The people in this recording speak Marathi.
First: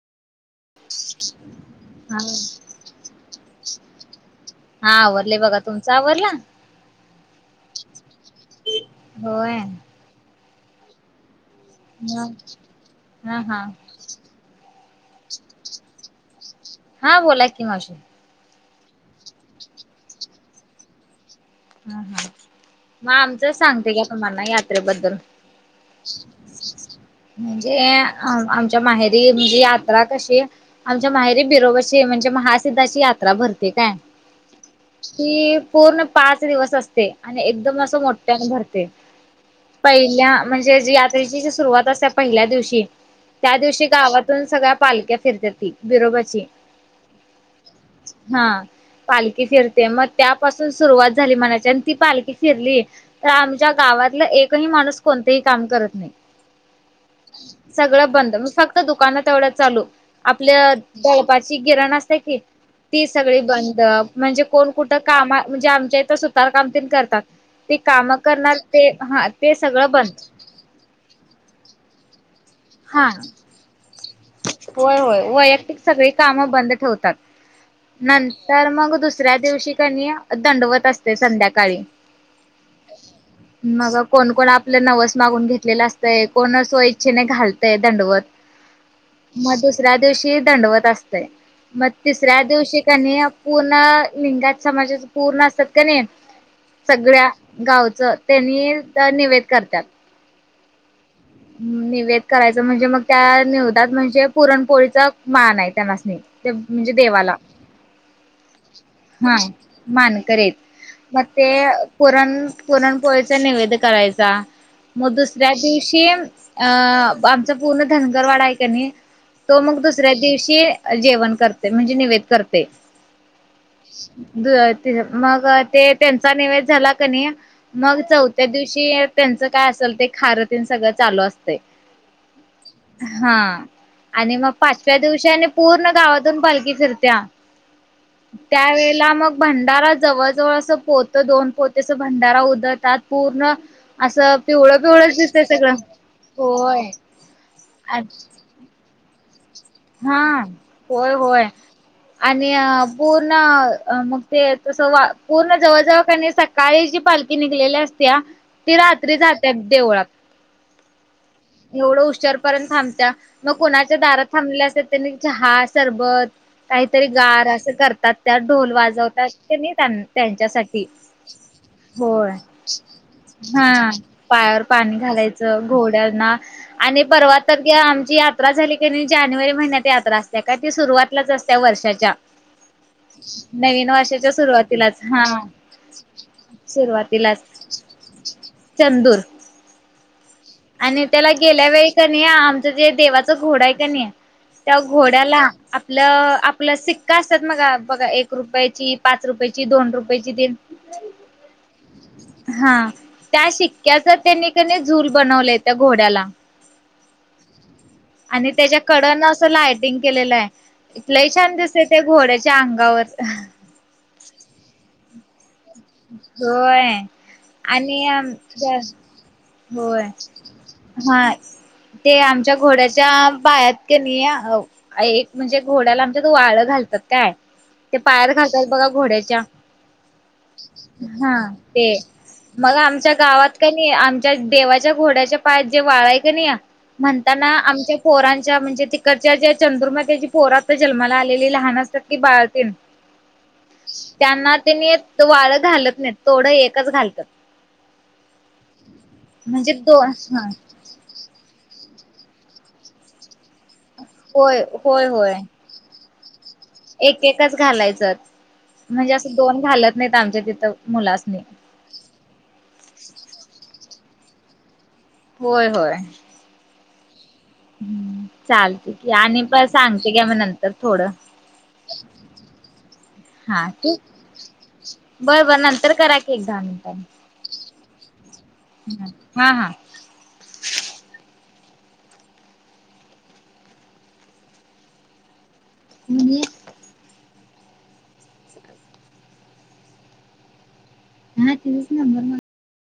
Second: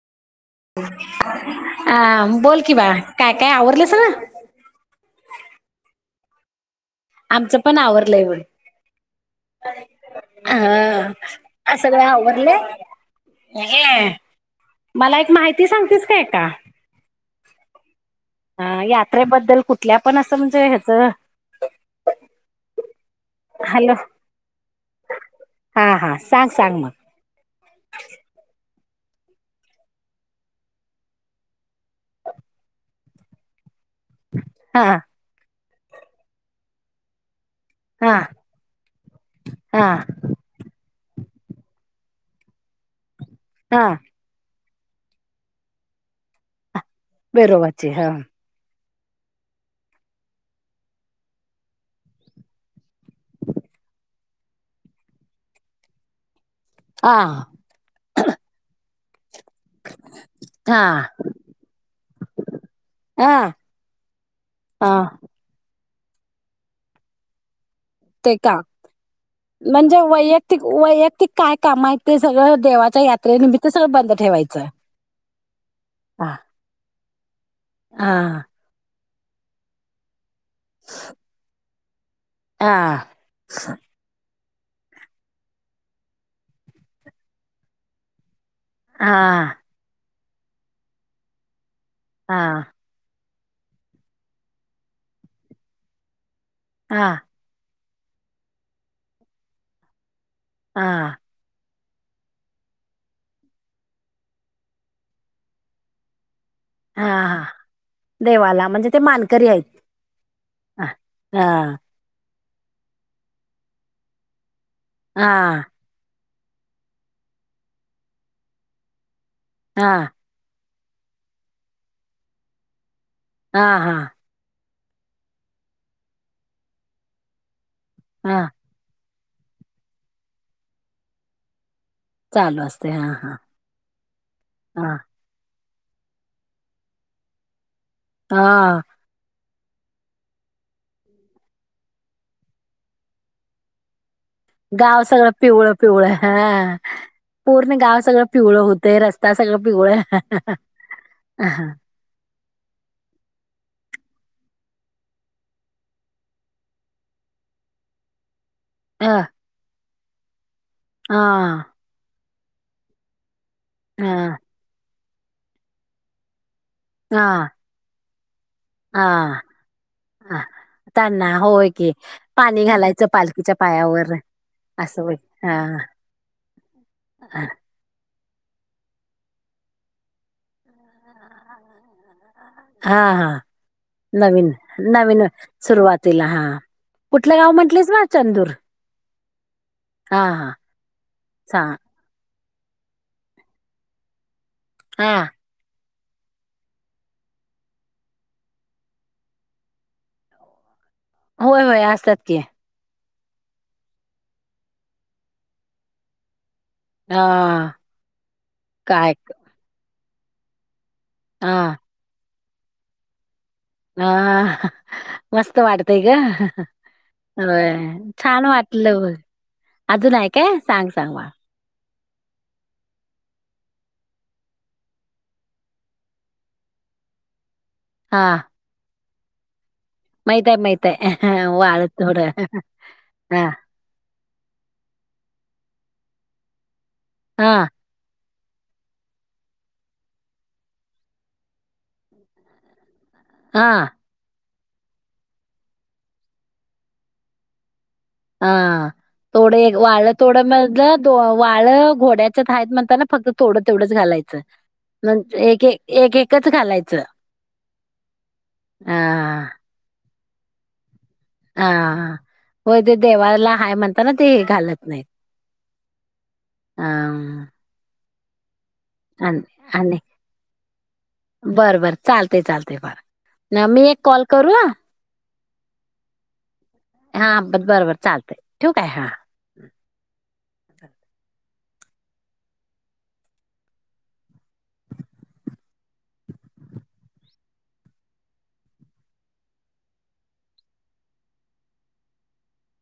हा अं बोल की बाळ काय काय आवरल सगळं लय बघा तुमचा आवरला आमचं पण आवरलंय बग होय अं सगळं ह हा हा आवरलंय [inaudible] मला एक माहिती सांगतेस काय का हा बोला की मावशी अं यात्रेबद्दल कुठल्या पण असं म्हणजे ह्याचं‌ अं.. हा हा मग आमचंच सांगते हॅलो का तुम्हाला यात्रेबद्दल हा हा सांग सांग मग म्हणजे अ-अं आच्या माहेरी म्हणजे यात्रा कशी आमच्या माहेरी बिरोबची म्हणजे महासिद्धाची यात्रा भरते काय हा हि पूर्ण पाच दिवस असते आणि अस हा मोठ्या भरते हा पहिल्या म्हणजे सुरुवात अस पहिल्या दिवशी त्या हा दिवशी गावातून सगळ्या पालक्या फिरत ती बिरोबाची बेरोबरचे हा पालखी फिरते मग त्यापासून सुरुवात झाली म्हणाची आणि ती पालखी फिरली तर आमच्या गावातला एकही माणूस कोणतही काम कर हा सग ब फक्त दुकानाव चालू आपल्या हा दळपाची गिरण असत की ती सगळी हा बंद म्हणजे कोण हा कुठं काम म्हणजे आमच्या इथं सुतारकाम त करतात ते काम ते का करणार हा ते सगळं म्हणजे बंद वैयक्तिक वैयक्तिक काय का माहिती सगळं देवाच्या हा यात्रेनमितत सगळं बंद ठेवायचं होय होय वैयक्तिक सगळी हा कामं बंद ठेवतात हा नंतर मग दुसऱ्या दिवशी कनी दंडवत असते संध्याकाळी हा मग कोणकण आप आपलं नवस मागून घेतलेलं असतय कोण स्व इच्छेने घालतय दंडवत हा मग दुसऱ्या दिवशी दंडवत असतय मग तिसऱ्या हा दिवशी कानी पूर्ण लिंगाात समाजा पूर्ण असतात का नाही हा सगळ्या गाव त्यांनी निवेद करतात हा निवेद करायचं म्हणजे मग त्या निवेदात म्हणजे पुरणपोळीचा मान आहे त्या मासणी ते म्हणजे हा देवाला हा देवाला म्हणजे ते हा मानकरी आहेत मानकरेत हा मग ते हा पुरण पुरणपोळीचा निवेद करायचा मग हा दुसऱ्या दिवशी अ आमचा पूर्ण धनगरवाडा आहे का नाही तो मग दुसऱ्या हा दिवशी जेवण करते म्हणजे निवेद करते हा हा मग ते त्यांचा निवेद झाला क नाही मग चौथ्या हा दिवशी त्यांच काय असेल ते खारतीन सगळं चालू असते हा आणि मग हा पाचव्या दिवशीने पूर्ण गावातून पालखी फिरत्या हा त्यावेेळेला मग भंडारा जवळ जवळ असं पोत दोन पोते अस भंडारा उदळतात पूर्ण असं पिवळं पिवळ श पिवळ पिवळ हा पूर्ण गाव सगळं पिवळ होतंय रस्ता सगळं पिवळं हा होय होय हा हा आणि पूर्ण मग ते तस पूर्ण जवळ जवळ सकाळी ज पालखी निघल्या असत्या ते रात्री जातात देवळात हा एवढं हुशारपर्यंत थांबत मग कोणाच्या दारात त्यां ह सरबत काहीतरी गार हा अस करतात त्यात ढोल वाजवतात हा ते नाही हा. त्यांच्यासाठी त्यांना होय की होय पाणी घालायचं पालखीच्या हा पायावर पायावर पाणी असं होय हा घालायचं घोड्यांना आणि परवा हा तर आमची आ यात्रा झाली का नाही जानेवारी महिन्यात यात्रा असते का त सुरुवातलाच असत वर्षाच्या हा हा नवीन वर्षाच्या नवीन सुरुवातीलाच हा नवीन सुरुवातीला हा कुठलं सुरुवातीलाच गाव म्हंटलीस ना चंदूर चंदूर. हा हा आणि त्याला चा गेल्या वेळी क नाही आमचं जे देवाचं घोड आहे का नाहीय. त्या हा घोड्याला आ ल आपलं सिक्का असतात मग बघा एक रुपयाची पाच रुपयाची, दोन रुपयाची, तीन. होय होय असतात की. हा त्या शिक्क्याचा त्यानी क झूल बनवले त्या घोड्याला. हा. आणि त्याच्या कडना असं लाटिंग केलेलं आहे, लय छान हा दिसत ते घोड्याच्या. अंगावर. हा हा मस्त. वाटतय ग ह ह होय होय आणि छान वाटलं बग. होय अजून आहे काय सांग सांग बाळ. हा ते आमच्या घोड्याच्या पायात कणी एक म्हणजे घोड्याला आमच्यात वाळ घालतात. काय ते हा पायात घालताात बघा घोड्याच्या. माय हा माहितय वाळ ते तोड. मग आमच्या गावात का नाही आमच्या देवाच्या घोड्याचे पाय. ते वाळ आहे का नाही हा म्हणताना आमच्या पोरां म्हणजे तिकडच्या ज्या चंदुर्म त्याची पोरात जन्माला आलेली लहान असतात की बाळतीन. हा त्यांना त्यांनी वाळ घालत नाही तोडं एकच घालतात. हा म्हणजे थोडं वाळ दोन थोडं मधलं द वाळ. घोड्याच्या हाईत म्हणताना फक्त थोडं तेवढंच घालायचं होय होय नंत होय एक एक एक एक. एक एकच घालायचं म्हणजे असं हा दोन घालत नाहीत आमच्या तिथं मुलासनी. हा हा होय ते देवाला हाय म्हणताना ते घालत नाहीत. होय होय. आ हम्म चालते की, आणि पण आणि सांगते घ्या म नंतर थोड. बरं बरं चालते चालते बरं मी एक कॉल करूया. बरं बर नंतर करा की दहा मिनिट. हा अ बरोबर चालतय. हा हा. हे [unintelligible] हा तेच नबर म